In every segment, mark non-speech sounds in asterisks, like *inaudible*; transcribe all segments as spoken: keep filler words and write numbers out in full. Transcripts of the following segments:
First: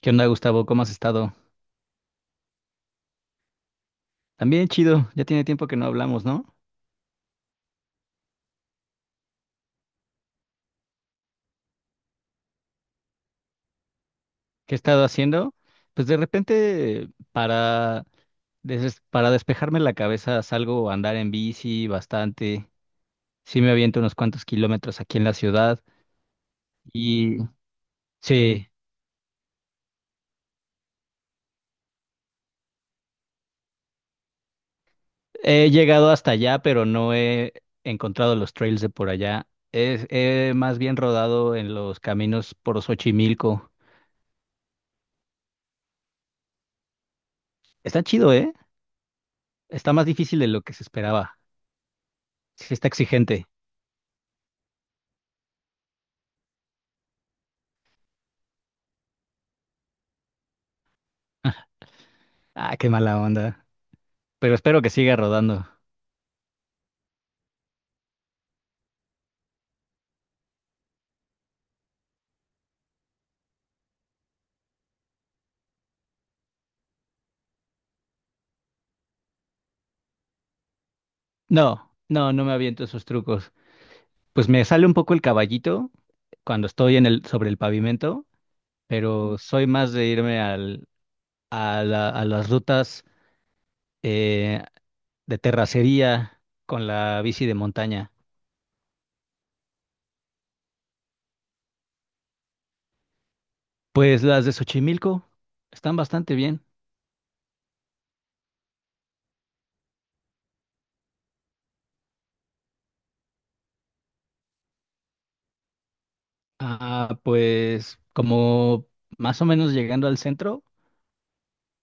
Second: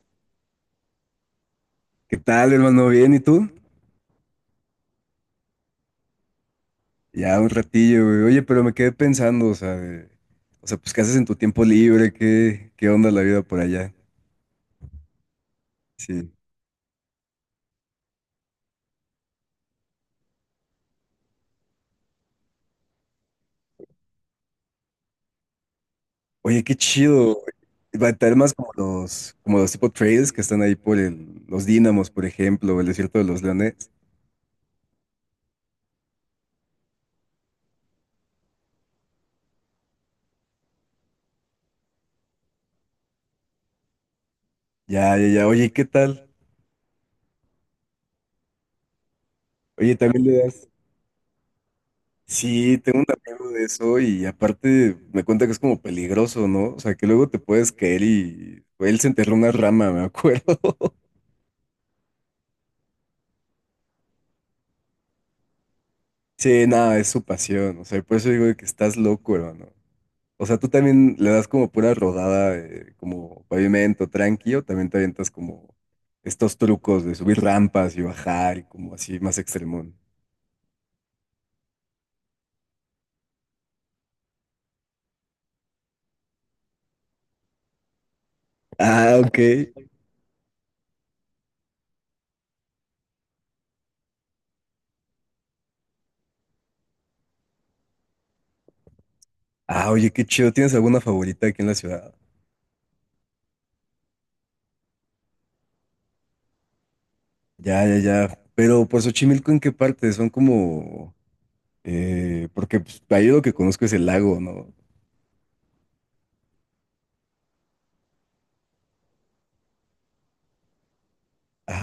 ¿Qué onda, Gustavo? ¿Cómo has estado? ¿Qué tal, hermano? ¿Bien? ¿Y tú? También chido, ya tiene tiempo que no hablamos, ¿no? Ya un ratillo, güey. Oye, pero me quedé pensando, o sea, de- o sea, pues, ¿qué haces en tu tiempo libre? ¿Qué, qué onda la vida por allá? ¿Qué he estado haciendo? Pues de Sí. repente, para, des- para despejarme la cabeza, salgo a andar en bici bastante. Sí me aviento unos cuantos kilómetros aquí en la ciudad. Oye, qué chido. Y Va a estar más sí, como los, como los tipo trails que están ahí por el, los Dínamos, por ejemplo, el desierto de los Leones. he llegado hasta allá, pero no he encontrado los trails de por allá. Es, he más bien rodado en los caminos por Xochimilco. Ya, ya, ya. Oye, ¿qué tal? Está chido, ¿eh? Está Oye, más también le difícil de lo das. que se esperaba. Sí Sí, está tengo un exigente. amigo de eso y aparte me cuenta que es como peligroso, ¿no? O sea, que luego te puedes caer y él se enterró una rama, me acuerdo. *laughs* Ah, qué mala onda. Pero espero que siga rodando. Sí, nada, es su pasión. O sea, por eso digo de que estás loco, hermano. O sea, tú también le das como pura rodada, de- como pavimento tranquilo, también te avientas como estos trucos de subir rampas y bajar y como así más extremón. No, no, no me aviento esos trucos. Pues me sale un poco el caballito cuando estoy en el, sobre el pavimento, Ah, pero ok. soy más de irme al, a la- a las rutas eh, de terracería con la bici de montaña. Ah, oye, qué chido. ¿Tienes alguna favorita aquí en la ciudad? Pues las de Xochimilco están bastante bien. Ya, ya, ya. Pero por Xochimilco, ¿en qué parte? Son como... eh, porque pues, ahí lo que conozco es el lago, ¿no? Ah, pues como más o menos llegando al centro.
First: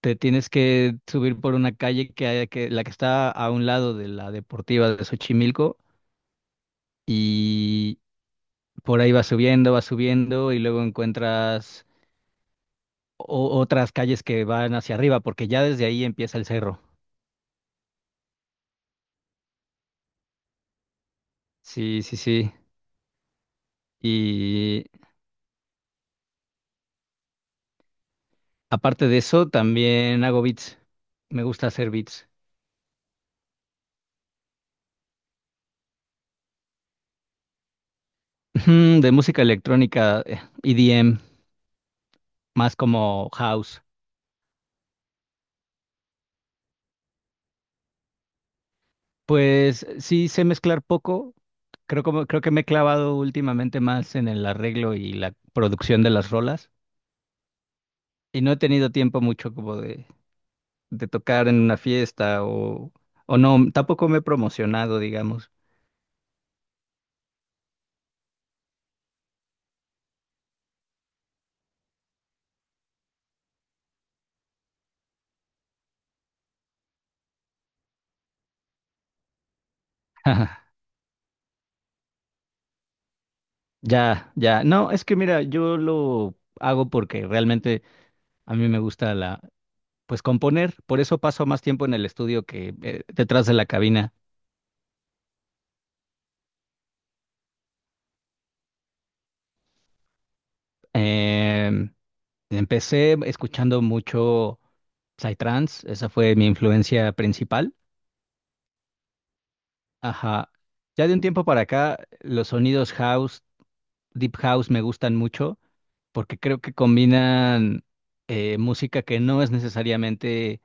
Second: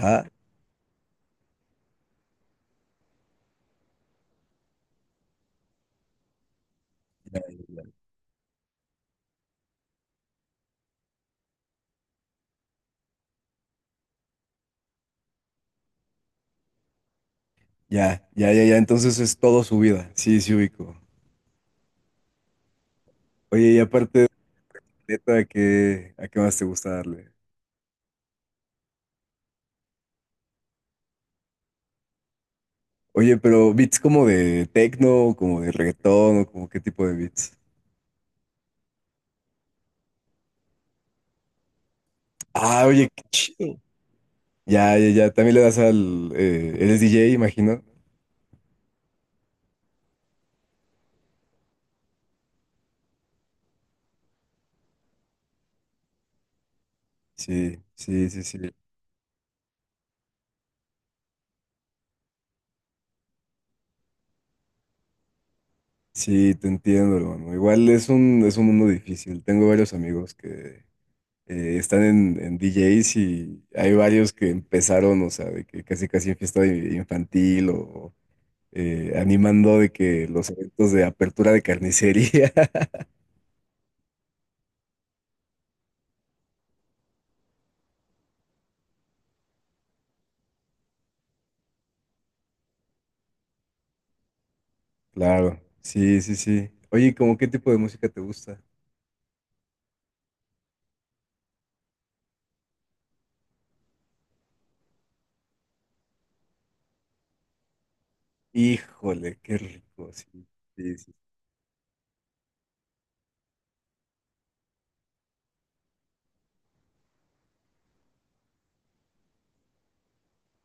Te tienes que subir por una calle que, hay- que la que está a un lado de la deportiva de Xochimilco Ya, ya, y por ahí vas subiendo, vas subiendo y luego encuentras o- otras calles que van hacia arriba porque ya desde ahí empieza el cerro. ya, ya. Ya. Ya, entonces es todo subida. Sí, sí ubico. Sí, sí, sí. Oye, y aparte de Y neta, ¿a qué, a qué más te gusta darle? aparte de eso, también hago beats. Me gusta hacer beats. Oye, pero beats como de techno, como de reggaetón, o como qué tipo de beats. *laughs* Ujú. De música electrónica, eh, E D M, más Ah, oye, qué como chido. house. Ya, ya, ya. También le das al. Eh, eres D J, imagino. Pues sí sé mezclar poco. Creo como, creo que me he clavado últimamente más en el arreglo y la producción de las rolas. Sí, sí, sí, Y no he sí. tenido tiempo mucho como de, de tocar en una fiesta o, o no, tampoco me he promocionado, digamos. Sí, te entiendo, hermano. Igual es un, es un mundo difícil. Tengo varios amigos que eh, están en, en D Js y hay varios que empezaron, o sea, de que casi casi en fiesta infantil o eh, animando de que los *laughs* eventos de apertura de carnicería. *laughs* Ya, ya. No, es que mira, yo lo hago porque realmente a mí me gusta la, pues componer. Por eso paso más tiempo en el estudio que eh, detrás de la cabina. Claro, sí, sí, sí. Oye, ¿cómo qué tipo de música te gusta? Em, Empecé escuchando mucho Psytrance, esa fue mi influencia principal. Híjole, qué rico, sí, Ajá. sí, Ya sí. de un tiempo para acá, los sonidos house, deep house me gustan mucho porque creo que combinan eh, música que no es necesariamente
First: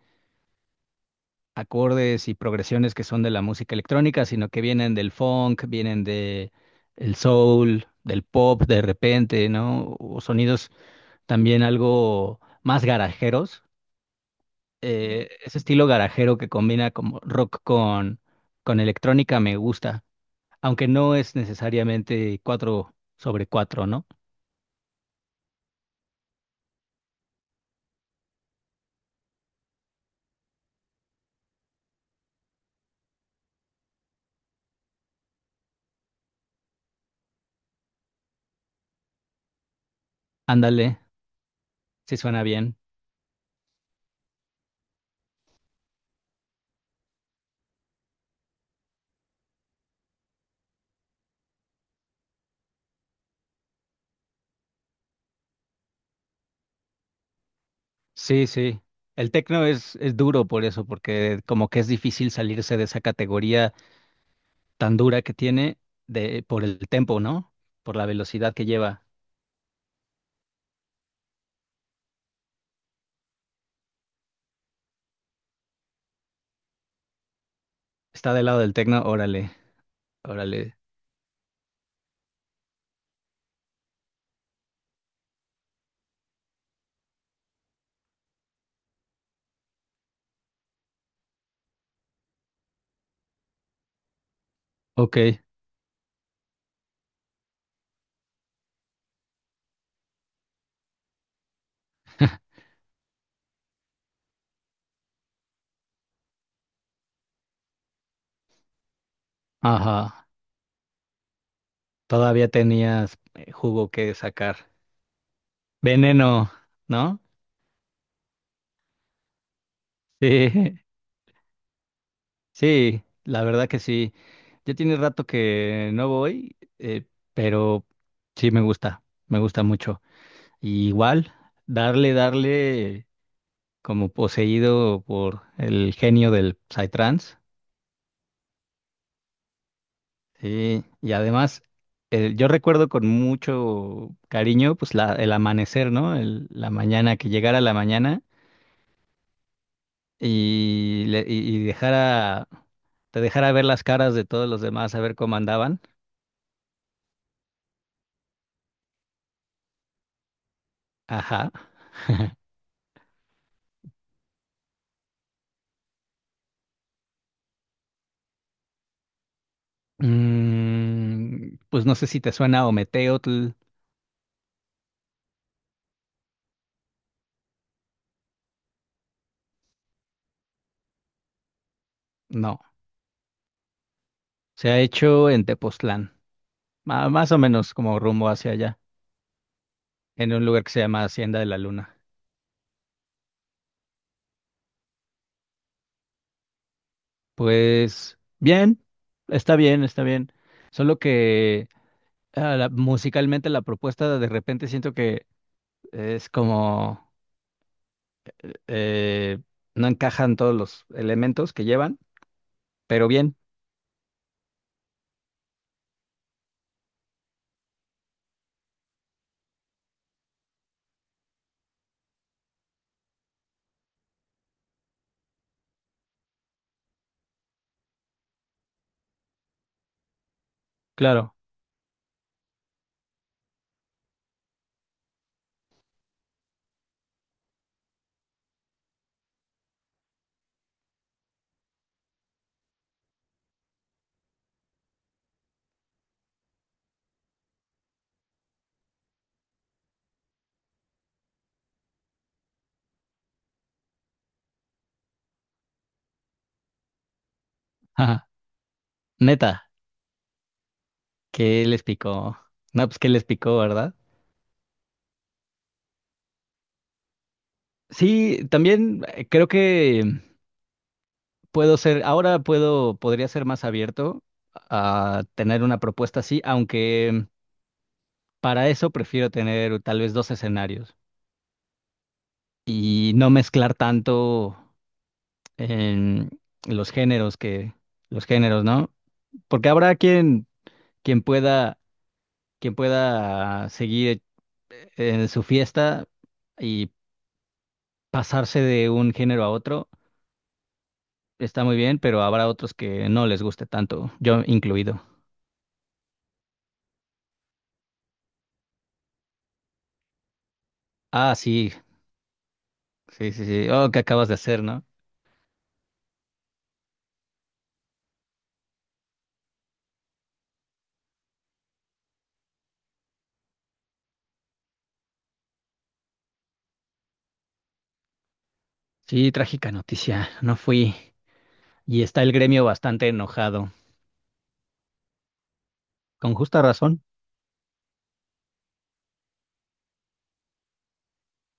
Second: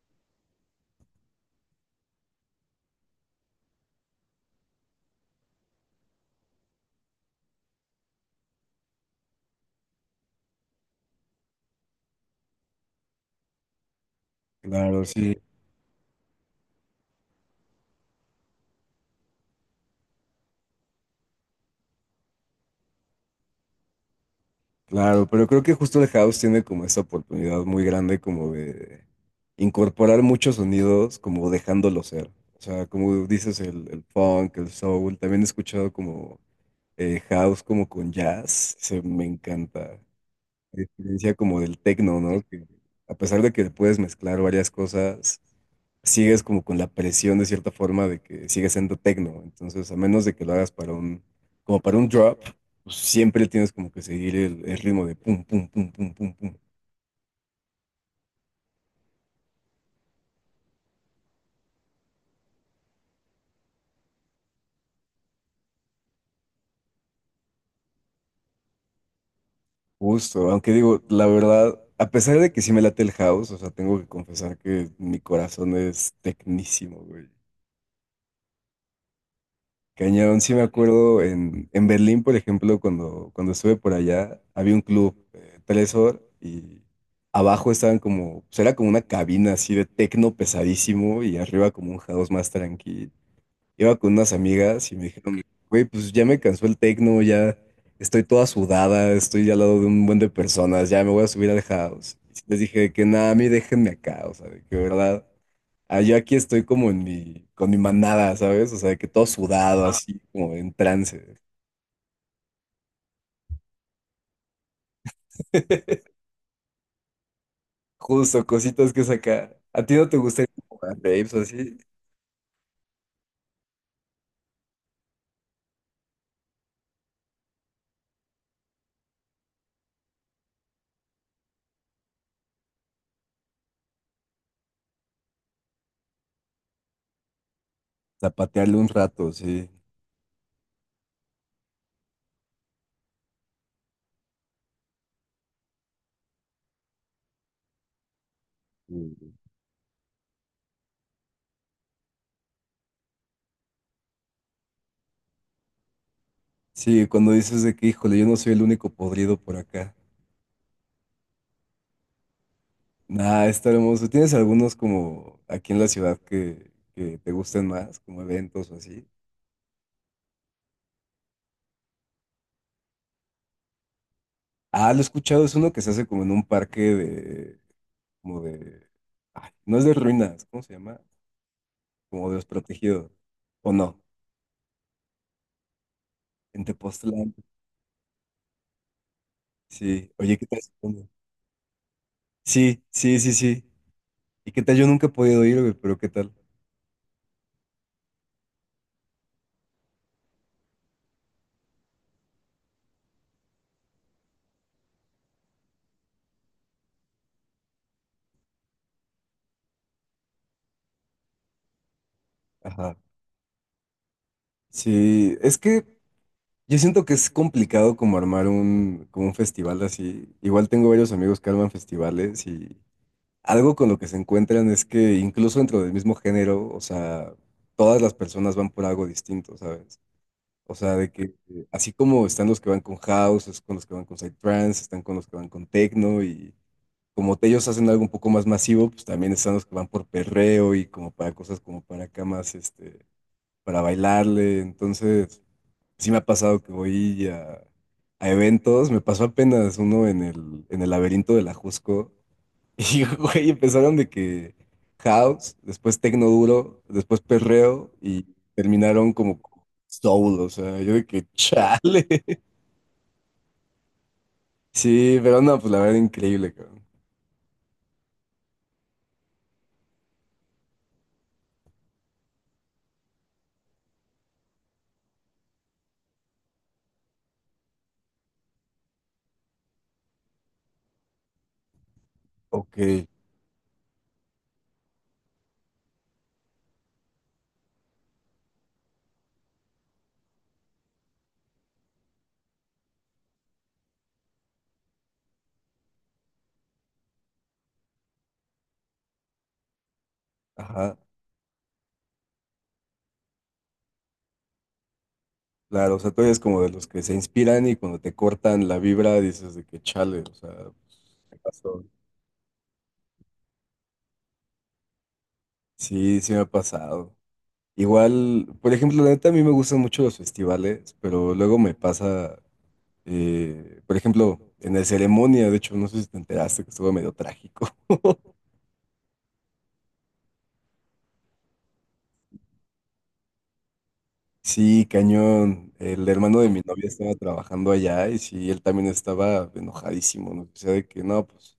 acordes y progresiones que son de la música electrónica, sino que vienen del funk, vienen de el soul, del pop de repente, ¿no? O sonidos también algo más garajeros, Claro, eh, sí, ese estilo garajero que combina como rock con, con electrónica me gusta, aunque no es necesariamente cuatro sobre cuatro, ¿no? claro, pero creo que justo el house tiene como esa oportunidad muy grande como de incorporar muchos sonidos, como dejándolo ser. O sea, como dices, el, el funk, el soul, también he escuchado como eh, house como con jazz, se me encanta. La Ándale, diferencia como del sí tecno, ¿no? suena Que bien. a pesar de que puedes mezclar varias cosas, sigues como con la presión de cierta forma de que sigues siendo tecno. Entonces, a menos de que lo hagas para un, como para un drop, pues siempre tienes como que seguir el, el ritmo de pum, pum, pum, pum, pum, pum. Sí, sí. El tecno es, es duro por eso, porque como que es difícil salirse de esa categoría tan dura que tiene de, por el tempo, ¿no? Por la velocidad que lleva. Justo, aunque digo, la verdad, a pesar de que sí me late el house, o sea, tengo que confesar que mi corazón es tecnísimo, güey. Está del lado del tecno, órale, Cañón, sí me órale. acuerdo en, en Berlín, por ejemplo, cuando, cuando estuve por allá, había un club, eh, Telesor, y abajo estaban como, pues era como una cabina así de tecno pesadísimo y arriba como un house más tranquilo. Iba con unas amigas y me Ok, dijeron, güey, pues ya me cansó el tecno, ya estoy toda sudada, estoy ya al lado de un buen de personas, ya me voy a subir al house. Y les dije que nada, a mí déjenme acá, o sea, de que verdad, ah, yo aquí estoy como en mi, con mi manada, ¿sabes? O sea, de que todo sudado, así ajá. como en trance. Todavía tenías eh, jugo que sacar. *laughs* Veneno, ¿no? Justo, cositas que sacar. ¿A ti no te gusta ir Sí, como a raves o así? *laughs* sí, la verdad que sí. Ya tiene rato que no voy, eh, pero sí me gusta, me gusta mucho. Y igual, darle, darle como poseído por el genio del Psytrance. Zapatearle un rato, sí. Sí, y además, eh, yo recuerdo con mucho cariño, pues la, el amanecer, ¿no? El- la mañana, que llegara la mañana Sí, y, le- y y dejara, te dejara ver las caras de todos los demás, a ver cómo andaban. sí, cuando dices de que, híjole, yo no soy el único podrido por acá. Ajá. Nah, está hermoso. ¿Tienes algunos como aquí en la ciudad que, que te gusten más, como eventos o así? Mm, pues no sé si te suena Ometeotl. Ah, lo he escuchado, es uno que se hace como en un parque de, como de, ay, no es de ruinas, ¿cómo se llama? Como de los No, protegidos, ¿o no? se ha hecho en Tepoztlán, En ma- más Tepoztlán, o menos como rumbo hacia allá, sí. en Oye, un ¿qué tal? lugar que se llama Hacienda de la Luna. Sí, sí, sí, sí. ¿Y qué tal? Yo nunca he podido ir, güey, pero ¿qué tal? Pues bien, está bien, está bien. Solo que ah, la- musicalmente la propuesta de repente siento que es como eh, no encajan todos los elementos que llevan, Ajá. pero bien, Sí, es que yo siento que es complicado como armar un, como un festival así. Igual tengo varios amigos que arman festivales y algo con lo que se encuentran es que incluso dentro del mismo género, o sea, todas las personas van por algo distinto, ¿sabes? O sea, de que claro. eh, así como están los que van con house, es con los que van con psytrance, están con los que van con techno y como te- ellos hacen algo un poco más masivo, pues también están los que van por perreo y como para cosas como para acá más, este, para bailarle. Entonces, sí me ha pasado que voy a, a eventos, me pasó apenas uno en el, en el laberinto de la Jusco. *laughs* Y, güey, empezaron de que house, después tecno duro, después perreo y Ajá. terminaron como Neta, soul, o sea, yo de que *laughs* ¿qué les chale. picó? No, pues qué les picó, ¿verdad? Sí, pero no, pues la verdad increíble, cabrón. Sí, también eh, creo que puedo ser, ahora puedo, podría ser más abierto a tener una propuesta así, aunque para eso prefiero tener tal vez dos escenarios Ok, y no mezclar tanto en los géneros que, los géneros, ¿no? Porque habrá quien, quien pueda, quien pueda seguir eh, en su fiesta y pasarse de un género a otro, ajá, está muy bien, pero habrá otros que no les guste tanto, yo incluido. claro, o sea, tú eres como de los que se inspiran y cuando te cortan la vibra dices de que chale, o sea, Ah, ¿qué sí, pasó? sí, sí, sí. Oh, ¿qué acabas de hacer, no? Sí, sí me ha pasado. Igual, por ejemplo, la neta a mí me gustan mucho los festivales, pero luego me pasa. Eh, por ejemplo, en la ceremonia, de hecho, no sé si te enteraste que estuvo medio trágico. *laughs* Sí, trágica noticia. No fui. Y está el gremio bastante enojado. Sí, cañón. El Con hermano de mi justa novia razón. estaba trabajando allá y sí, él también estaba enojadísimo, ¿no? O sea, de que no, pues,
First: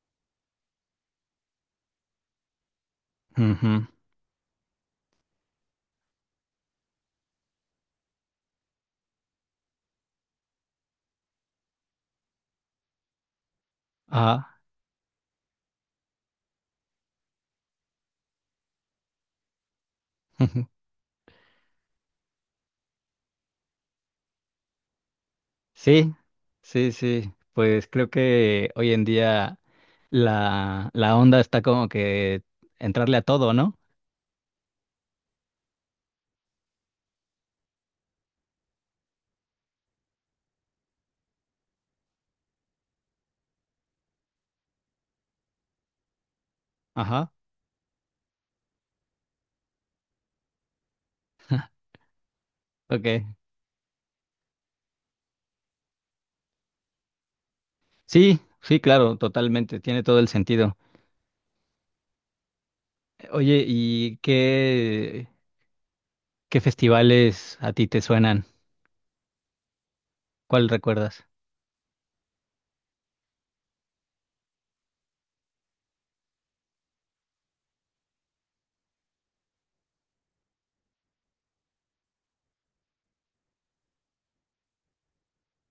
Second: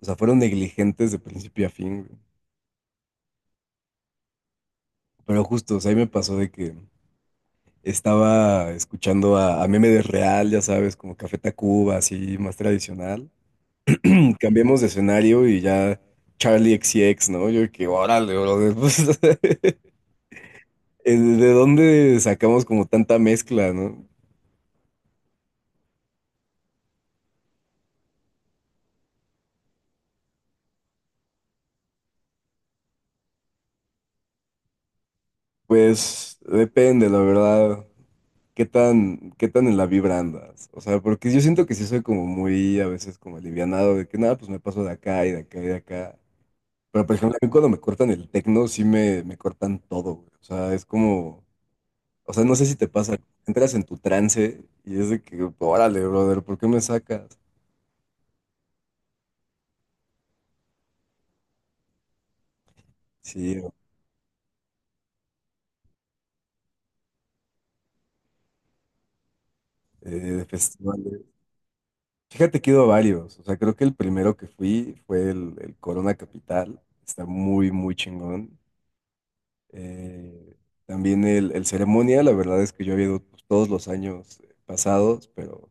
o sea, fueron negligentes de principio a fin, güey. Ujú. Pero justo, o sea, ahí me pasó de que estaba escuchando a, a Meme de Real, ya sabes, como Café Tacuba, así, más tradicional. *clears throat* Ah, Cambiamos de escenario y ya Charlie X C X, ¿no? Yo de que, órale, brother, *laughs* pues, *laughs* Eh, ¿de dónde sacamos como tanta mezcla, no? sí, sí, sí. Pues creo que hoy en día la, la onda está como que entrarle a todo, ¿no? Pues depende, la verdad, qué tan, qué tan en la vibra andas. O sea, porque yo siento que sí soy como muy a veces como alivianado de que nada, pues me paso de acá y de acá y de acá. Pero por Ajá, ejemplo, a mí cuando me cortan el tecno, sí me, me cortan todo, güey. O sea, es como, o sea, no sé si te ok. pasa, entras en tu trance y es de que, órale, brother, ¿por qué me sacas? Sí, sí, claro, totalmente. Tiene todo el sentido. Sí, Oye, ¿y qué, ¿qué festivales a ti te suenan? eh, de ¿Cuál festivales. recuerdas? Fíjate que he ido a varios. O sea, creo que el primero que fui fue el, el Corona Capital. Está muy, muy chingón. Eh, también el, el Ceremonia, la verdad es que yo había ido pues, todos los años eh, pasados, pero,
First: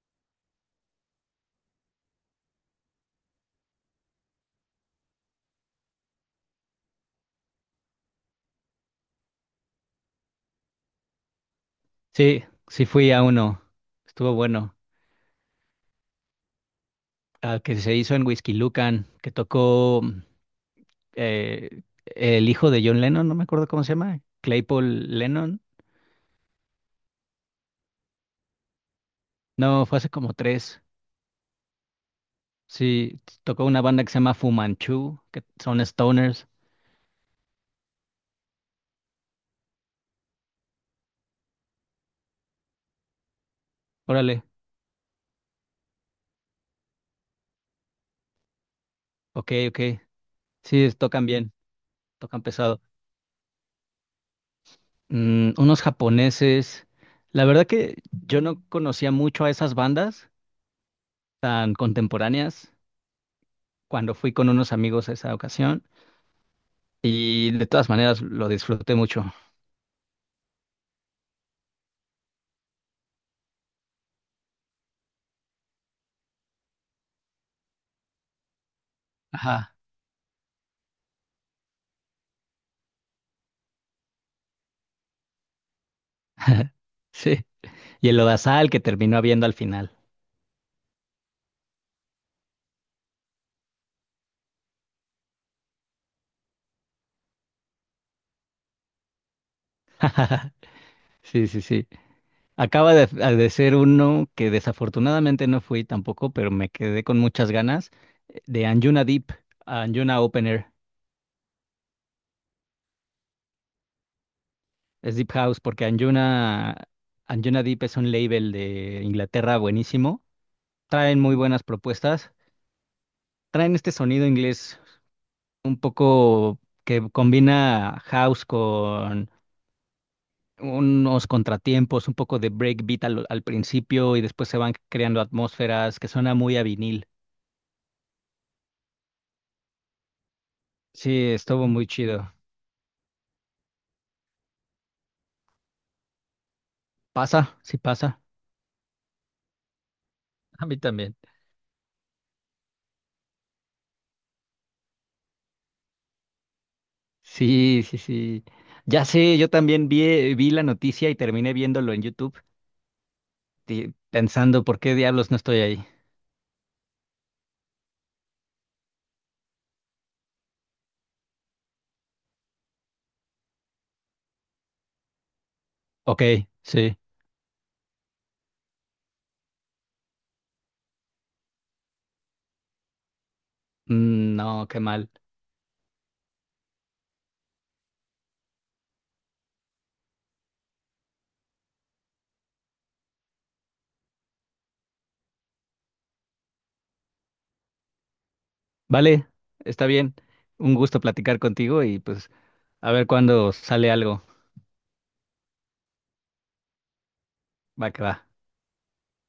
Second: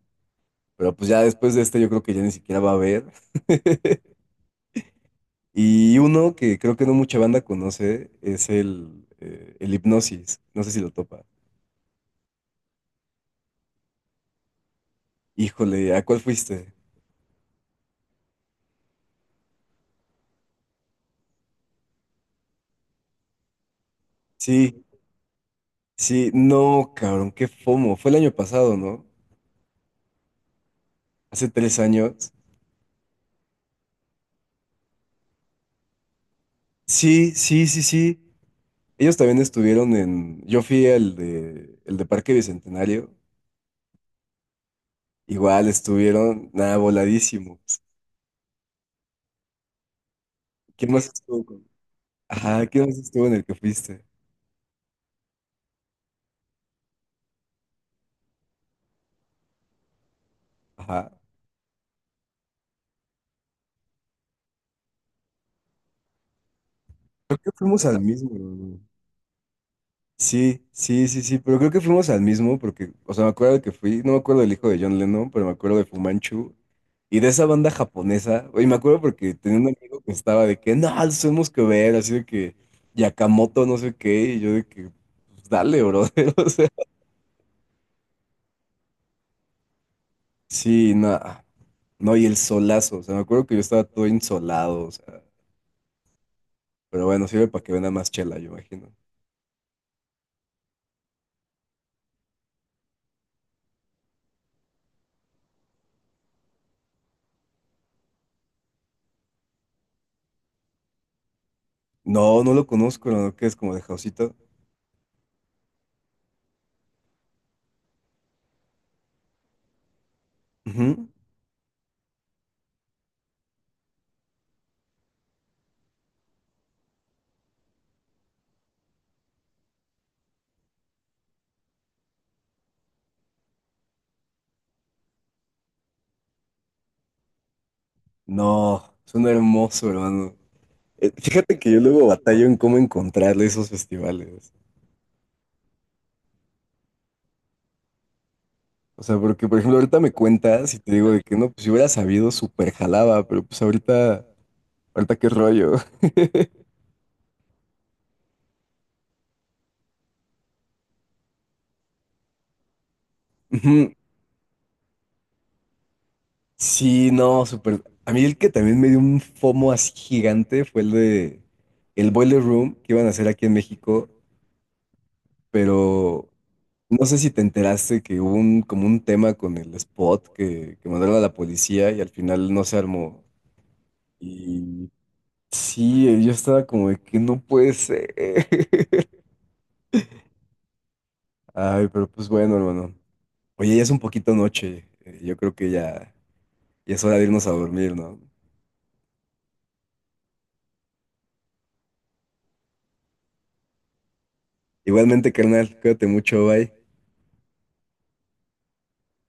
pero pues ya después de este yo creo que ya ni siquiera va a haber. *laughs* Y uno que creo que no mucha banda conoce es el, eh, el Hipnosis. No sé si lo topa. Sí, sí fui a uno. Estuvo bueno. Híjole, ¿a cuál fuiste? Al que se hizo en Whiskey Lucan, que tocó mm, eh, el hijo de John Lennon, no me acuerdo cómo se llama, Sí, Claypool Lennon. sí, no, cabrón, qué fomo. Fue el año pasado, ¿no? No, fue hace como tres. Hace tres años. Sí, tocó una banda que se llama Fu Manchu, que son stoners. Sí, sí, sí, sí. Ellos también estuvieron en. Yo fui al de el de Parque Bicentenario. Órale, Igual estuvieron nada voladísimos. ok, ok. Sí, ¿Quién es- más tocan estuvo bien, con? tocan Ajá, pesado. ¿quién más estuvo en el que fuiste? Mm, unos japoneses. La verdad que yo no conocía mucho a esas bandas Ajá. tan contemporáneas cuando fui con unos amigos a esa ocasión. Creo que Y de fuimos todas al maneras mismo, lo ¿no? disfruté mucho. Sí, sí, sí, sí, pero creo que fuimos al mismo porque, o sea, me acuerdo que fui, no me acuerdo del hijo de John Lennon, pero me acuerdo de Fumanchu y de esa banda japonesa, y me acuerdo porque tenía un Ajá. amigo que estaba de que, no, los tenemos que ver, así de que Yakamoto, no sé qué, y yo de que, pues dale, brother, *laughs* o sea, *laughs* Sí. Y el lodazal que terminó habiendo al final. sí, nada, no, y el solazo, o sea, me acuerdo que yo estaba todo insolado, o sea, pero bueno, sirve para que venda más chela, yo imagino. *laughs* Sí, sí, sí. Acaba de, de ser uno que desafortunadamente no fui tampoco, pero me quedé con muchas ganas eh, de Anjuna Deep, Anjuna Open Air. No, no lo conozco, ¿no? Que es como de Jausito. Es Deep House porque Anjuna, Anjuna Deep es un label de Inglaterra buenísimo. Ujú. Traen muy buenas propuestas. Traen este sonido inglés un poco que combina house unos contratiempos, un poco de breakbeat al, al principio y después se van creando atmósferas que suena muy a vinil. No, suena hermoso, hermano. Eh, Sí, Fíjate estuvo que yo muy luego chido. batallo en cómo encontrarle esos festivales. ¿Pasa? Sí pasa. O sea, porque por ejemplo ahorita me *laughs* A cuentas mí y te digo también. de que no, pues si hubiera sabido, súper jalaba, pero pues ahorita, ahorita qué rollo. Sí, sí, sí. Ya sé, yo también vi, vi la noticia y terminé viéndolo en YouTube, Ujú. ti- pensando por qué diablos no estoy ahí. Sí, no, súper. A mí el que también me dio un FOMO así gigante fue el de el Boiler Room que iban a hacer aquí en México, Ok, pero sí. no sé si te enteraste que hubo un, como un tema con el spot que, que mandaron a la policía y al final no se armó. Mm, no, qué Y mal. sí, eh, yo estaba como de que no puede ser. *laughs* Ay, pero pues bueno, hermano. Oye, ya es un poquito noche. eh, Yo creo que ya, ya es hora de irnos a dormir, ¿no? Vale, está bien. Un gusto platicar contigo y pues a ver cuándo sale algo. Igualmente, carnal, cuídate mucho, bye. Va que va.